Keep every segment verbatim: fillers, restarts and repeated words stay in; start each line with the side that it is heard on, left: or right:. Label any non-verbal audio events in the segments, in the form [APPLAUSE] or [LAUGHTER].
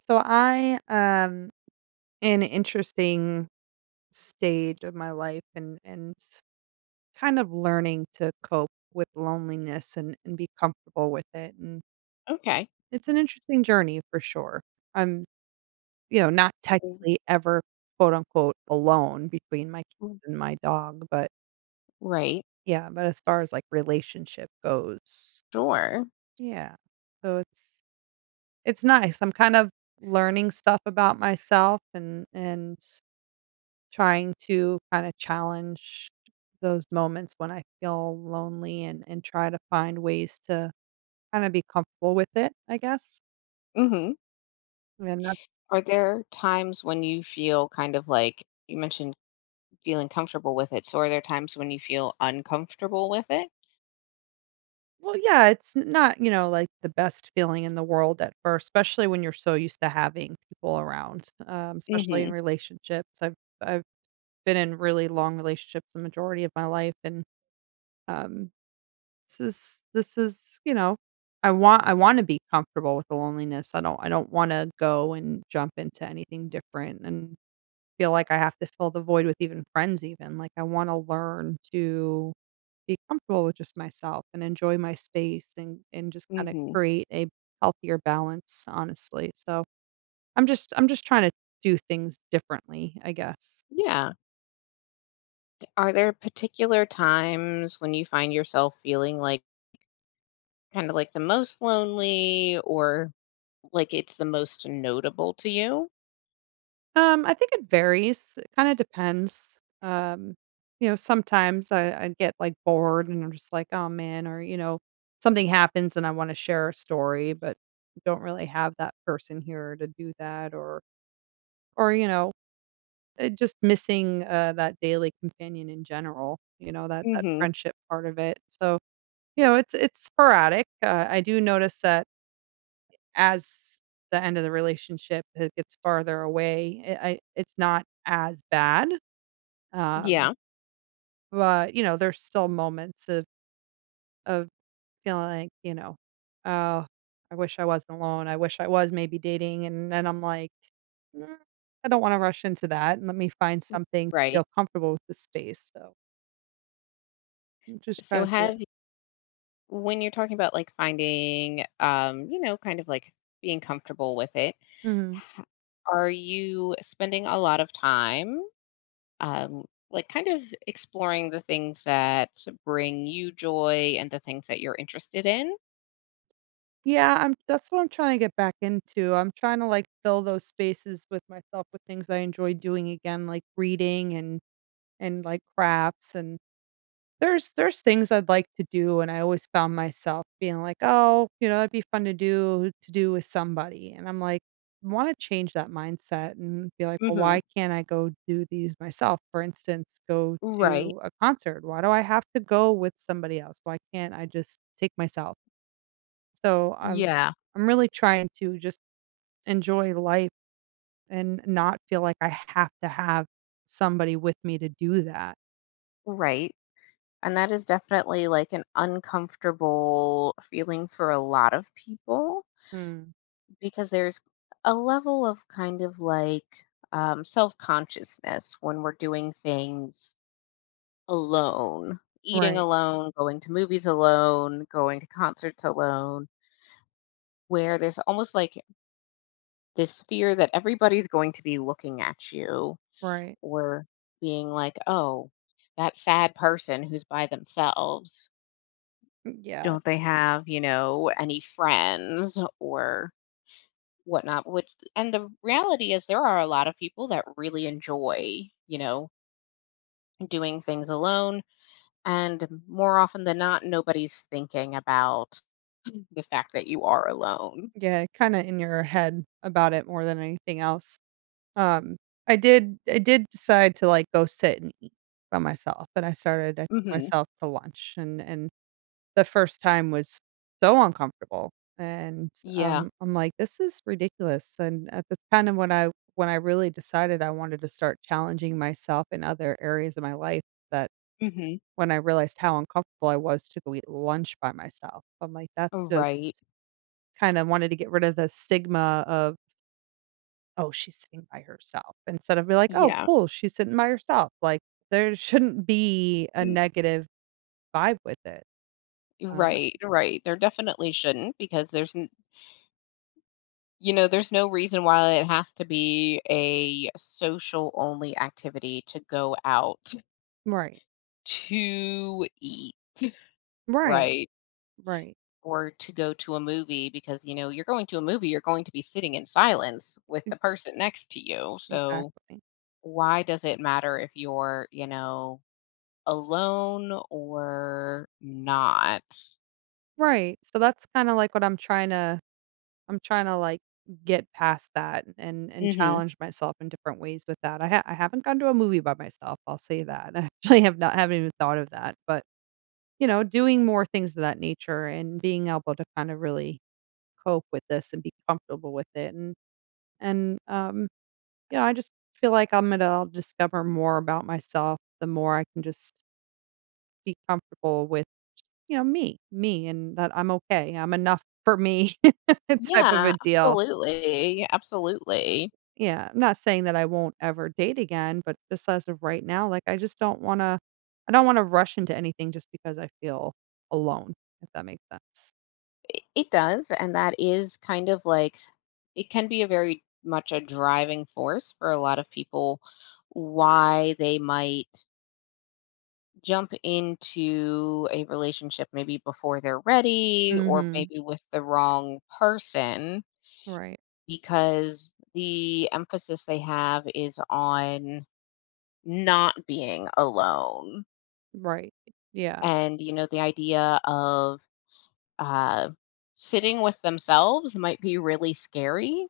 right: So I um in an interesting stage of my life, and and s- kind of learning to cope with loneliness and and be comfortable with it, and
left: Okay.
right: it's an interesting journey for sure. I'm, you know, not
left: Mhm.
right: technically ever quote unquote alone between my
left: Mm.
right: kids and my dog, but
left: Right.
right: yeah, but as far as like relationship goes,
left: Sure.
right: yeah. So it's it's nice. I'm kind of learning stuff about myself, and and trying to kinda challenge those moments when I feel lonely, and and try to find ways to kinda be comfortable with it, I guess,
left: hmm
right: and that's,
left: Are there times when you feel kind of like you mentioned feeling comfortable with it? So are there times when you feel uncomfortable with it?
right: well, yeah, it's not, you know, like, the best feeling in the world at first, especially when you're so used to having people around, um, especially in
left: hmm
right: relationships. I've I've been in really long relationships the majority of my life, and, um, This is this is, you know, I want I wanna be comfortable with the loneliness. I don't I don't wanna go and jump into anything different and feel like I have to fill the void with even friends even. Like, I wanna learn to be comfortable with just myself and enjoy my space and and just kinda
left: hmm
right: create a healthier balance, honestly. So, I'm just I'm just trying to do things differently, I guess.
left: Yeah. Are there particular times when you find yourself feeling like kind of like the most lonely or like it's the most notable to you?
right: Um, I think it varies. It kinda depends. Um, you know, sometimes I I get, like, bored and I'm just like, "Oh, man," or, you know, something happens and I wanna share a story, but don't really have that person here to do that, or or, you know, uh, just missing, uh, that daily companion in general, you know, that that
left: hmm
right: friendship part of it. So, you know, it's it's sporadic. Uh, I do notice that as the end of the relationship, it gets farther away, it I it's not as bad. Um,
left: Yeah.
right: but, you know, there's still moments of of feeling like, you know, "Oh, I wish I wasn't alone. I wish I was maybe dating," and then I'm like, "Mm, I don't wanna rush into that, and let me find something to
left: Right.
right: feel comfortable with the space," so I'm just
left: So
right: trying to figure
left: have
right: out.
left: when you're talking about, like, finding, um, you know, kind of, like, being comfortable with it,
right: Mhm.
left: are you spending a lot of time, um, like, kind of exploring the things that bring you joy and the things that you're interested in?
right: Yeah, I'm that's what I'm trying to get back into. I'm trying to, like, fill those spaces with myself with things I enjoy doing again, like reading and and, like, crafts and There's there's things I'd like to do, and I always found myself being like, "Oh, you know, it would be fun to do to do with somebody," and I'm like, wanna change that mindset and be like, "Well, why
left: Mhm.
right: can't I go do these myself?" For instance, go
left: Right.
right: to a concert. Why do I have to go with somebody else? Why can't I just take myself? So, I'm
left: Yeah.
right: I'm really trying to just enjoy life and not feel like I have to have somebody with me to do that.
left: Right. And that is definitely, like, an uncomfortable feeling for a lot of people
right: Mm.
left: because there's a level of kind of, like, um, self-consciousness when we're doing things alone, eating
right: Right,
left: alone, going to movies alone, going to concerts alone, where there's almost like this fear that everybody's going to be looking at you
right: right.
left: or being like, oh, that sad person who's by themselves.
right: Mm, yeah.
left: Don't they have, you know, any friends or whatnot? Which, and the reality is, there are a lot of people that really enjoy, you know, doing things alone. And more often than not, nobody's thinking about the fact that you are alone.
right: Yeah, kinda in your head about it more than anything else. Um, I did I did decide to, like, go sit and eat by myself, and I started I took
left: Mhm.
right: myself to lunch, and and the first time was so uncomfortable, and,
left: Yeah.
right: um, I'm like, "This is ridiculous," and at the kind of when I when I really decided I wanted to start challenging myself in other areas of my life that
left: Mhm.
right: when I realized how uncomfortable I was to go eat lunch by myself, I'm like, "That's just"
left: Right.
right: kinda wanted to get rid of the stigma of "Oh, she's sitting by herself," instead of be like, "Oh,
left: Yeah.
right: cool, she's sitting by herself," like, there shouldn't be a
left: Y
right: negative vibe with it. Um,
left: Right, right. There definitely shouldn't because there's n you know, there's no reason why it has to be a social only activity to go out
right: right,
left: to eat,
right: right,
left: right?
right: right,
left: Or to go to a movie because, you know, you're going to a movie, you're going to be sitting in silence with
right: e
left: the person next to you. So,
right: exactly.
left: why does it matter if you're, you know, alone or not?
right: Right, so that's kinda like what I'm trying to I'm trying to, like, get past that and and
left: hmm
right: challenge myself in different ways with that. I ha I haven't gone to a movie by myself, I'll say that. [LAUGHS] I actually have not haven't even thought of that, but, you know, doing more things of that nature and being able to kind of really cope with this and be comfortable with it and And, um, you know, I just feel like I'm gonna discover more about myself the more I can just be comfortable with, you know, me me and that I'm okay, I'm enough for me [LAUGHS] type of a
left: Yeah,
right: deal.
left: absolutely. Absolutely.
right: Yeah, I'm not saying that I won't ever date again, but just as of right now, like, I just don't wanna I don't wanna rush into anything just because I feel alone, if that makes sense.
left: It does. And that is kind of like, it can be a very much a driving force for a lot of people why they might jump into a relationship maybe before they're ready or
right: Mhm.
left: maybe with the wrong person
right: Right.
left: because the emphasis they have is on not being alone,
right: Right. Yeah.
left: and you know the idea of uh, sitting with themselves might be really scary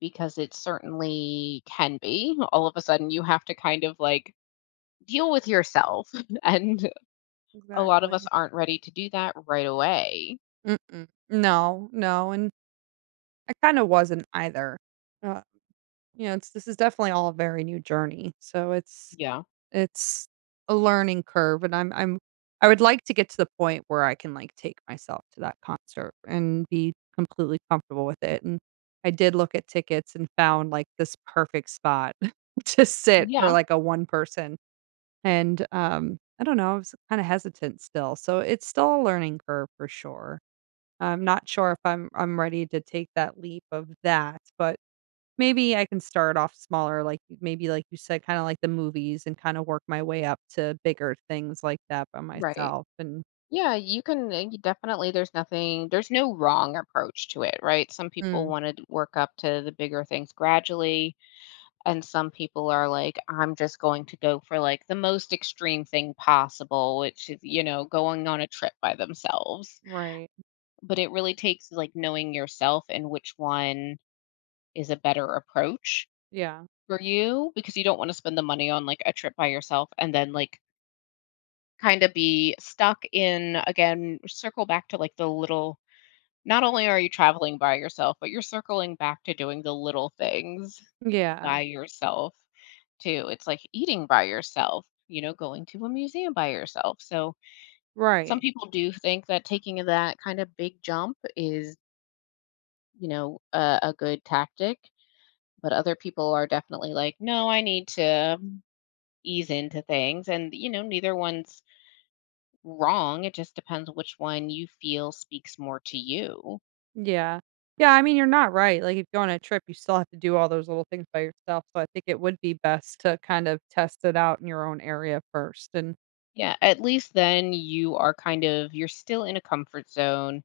left: because it certainly can be all of a sudden you have to kind of like deal with yourself [LAUGHS] and a lot of
right: Exactly.
left: us aren't ready to do that right away.
right: Mm-mm. No, no, and I kinda wasn't either. Uh, you know, it's this is definitely all a very new journey, so it's
left: Yeah.
right: it's a learning curve, and I'm I'm I would like to get to the point where I can, like, take myself to that concert and be completely comfortable with it, and I did look at tickets and found, like, this perfect spot [LAUGHS] to sit for,
left: Yeah,
right: like, a one person, and, um, I don't know, I was kinda hesitant still, so it's still a learning curve for sure. I'm not sure if I'm I'm ready to take that leap of that, but maybe I can start off smaller, like, maybe like you said, kinda like the movies and kinda work my way up to bigger things like that by
left: right.
right: myself and
left: Yeah, you can uh, you definitely, there's nothing there's no wrong approach to it, right? Some people
right: Mm,
left: want to work up to the bigger things gradually. And some people are like, I'm just going to go for like the most extreme thing possible, which is, you know, going on a trip by themselves.
right: right.
left: But it really takes like knowing yourself and which one is a better approach
right: Yeah.
left: for you, because you don't want to spend the money on like a trip by yourself and then like kind of be stuck in, again, circle back to like the little, not only are you traveling by yourself, but you're circling back to doing the little things
right: Yeah,
left: by yourself, too. It's like eating by yourself, you know, going to a museum by yourself. So some
right: right.
left: people do think that taking that kind of big jump is, you know, a, a good tactic, but other people are definitely like, no, I need to ease into things. And, you know, neither one's wrong. It just depends which one you feel speaks more to you.
right: Yeah. Yeah, I mean, you're not right, like, if you go on a trip, you still have to do all those little things by yourself, so I think it would be best to kind of test it out in your own area first and
left: Yeah, at least then you are kind of, you're still in a comfort zone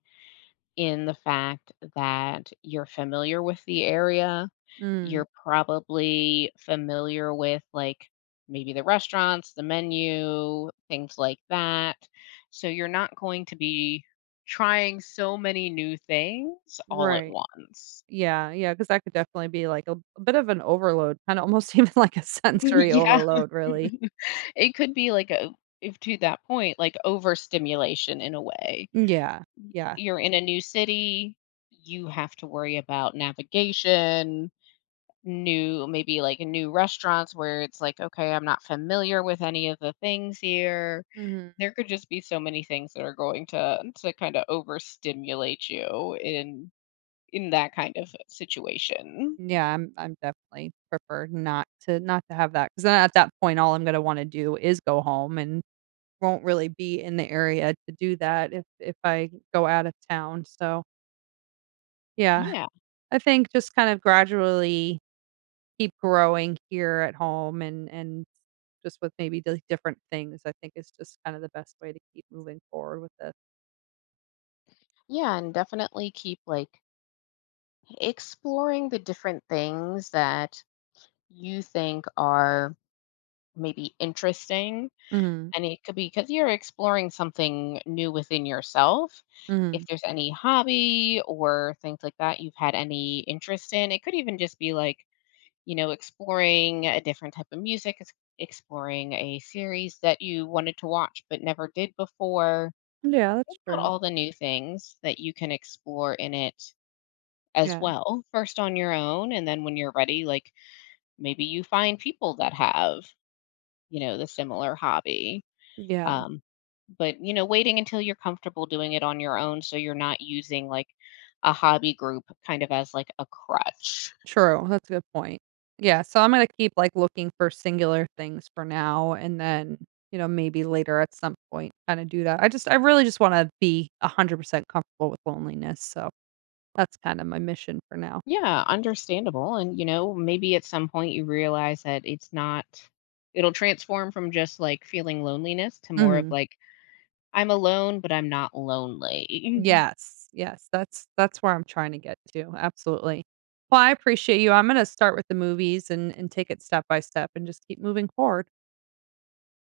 left: in the fact that you're familiar with the area.
right: Mm,
left: You're probably familiar with, like, maybe the restaurants, the menu, things like that. So you're not going to be trying so many new things all at
right: right.
left: once.
right: Yeah, yeah, because that could definitely be, like, a a bit of an overload, kinda almost [LAUGHS] even like a
left: [LAUGHS]
right: sensory
left: Yeah,
right: overload, really.
left: it could be like a, if to that point, like overstimulation in a way.
right: Yeah. Yeah.
left: You're in a new city, you have to worry about navigation, new, maybe like new restaurants where it's like, okay, I'm not familiar with any of the things here.
right: Mhm.
left: There could just be so many things that are going to to kind of overstimulate you in in that kind of situation.
right: Yeah, I'm I'm definitely prefer not to not to have that because then at that point, all I'm gonna wanna do is go home and won't really be in the area to do that if if I go out of town, so, yeah.
left: Yeah.
right: I think just kind of gradually keep growing here at home and and just with maybe the different things, I think is just kind of the best way to keep moving forward with this.
left: Yeah, and definitely keep like exploring the different things that you think are maybe interesting.
right: Mhm,
left: And it could be because you're exploring something new within yourself. If
right: mhm.
left: there's any hobby or things like that you've had any interest in, it could even just be like, you know, exploring a different type of music, ex- exploring a series that you wanted to watch but never did before.
right: Yeah, that's
left: Think about
right: true.
left: all the new things that you can explore in it as
right: Yeah,
left: well, first on your own. And then when you're ready, like maybe you find people that have, you know, the similar hobby.
right: yeah.
left: Um, but you know, waiting until you're comfortable doing it on your own so you're not using like a hobby group kind of as like a crutch.
right: True, that's a good point. Yeah, so I'm gonna keep, like, looking for singular things for now, and then, you know, maybe later at some point kinda do that. I just I really just wanna be one hundred percent comfortable with loneliness, so that's kinda my mission for now.
left: Yeah, understandable. And you know, maybe at some point you realize that it's not, it'll transform from just like feeling loneliness to more of
right: Mhm.
left: like I'm alone, but I'm not lonely. [LAUGHS]
right: Yes, yes, that's that's where I'm trying to get to, absolutely. Well, I appreciate you, I'm gonna start with the movies and and take it step by step and just keep moving forward.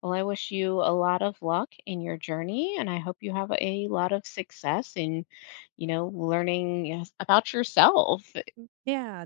left: Well, I wish you a lot of luck in your journey, and I hope you have a lot of success in, you know, learning yes, about yourself.
right: Yeah.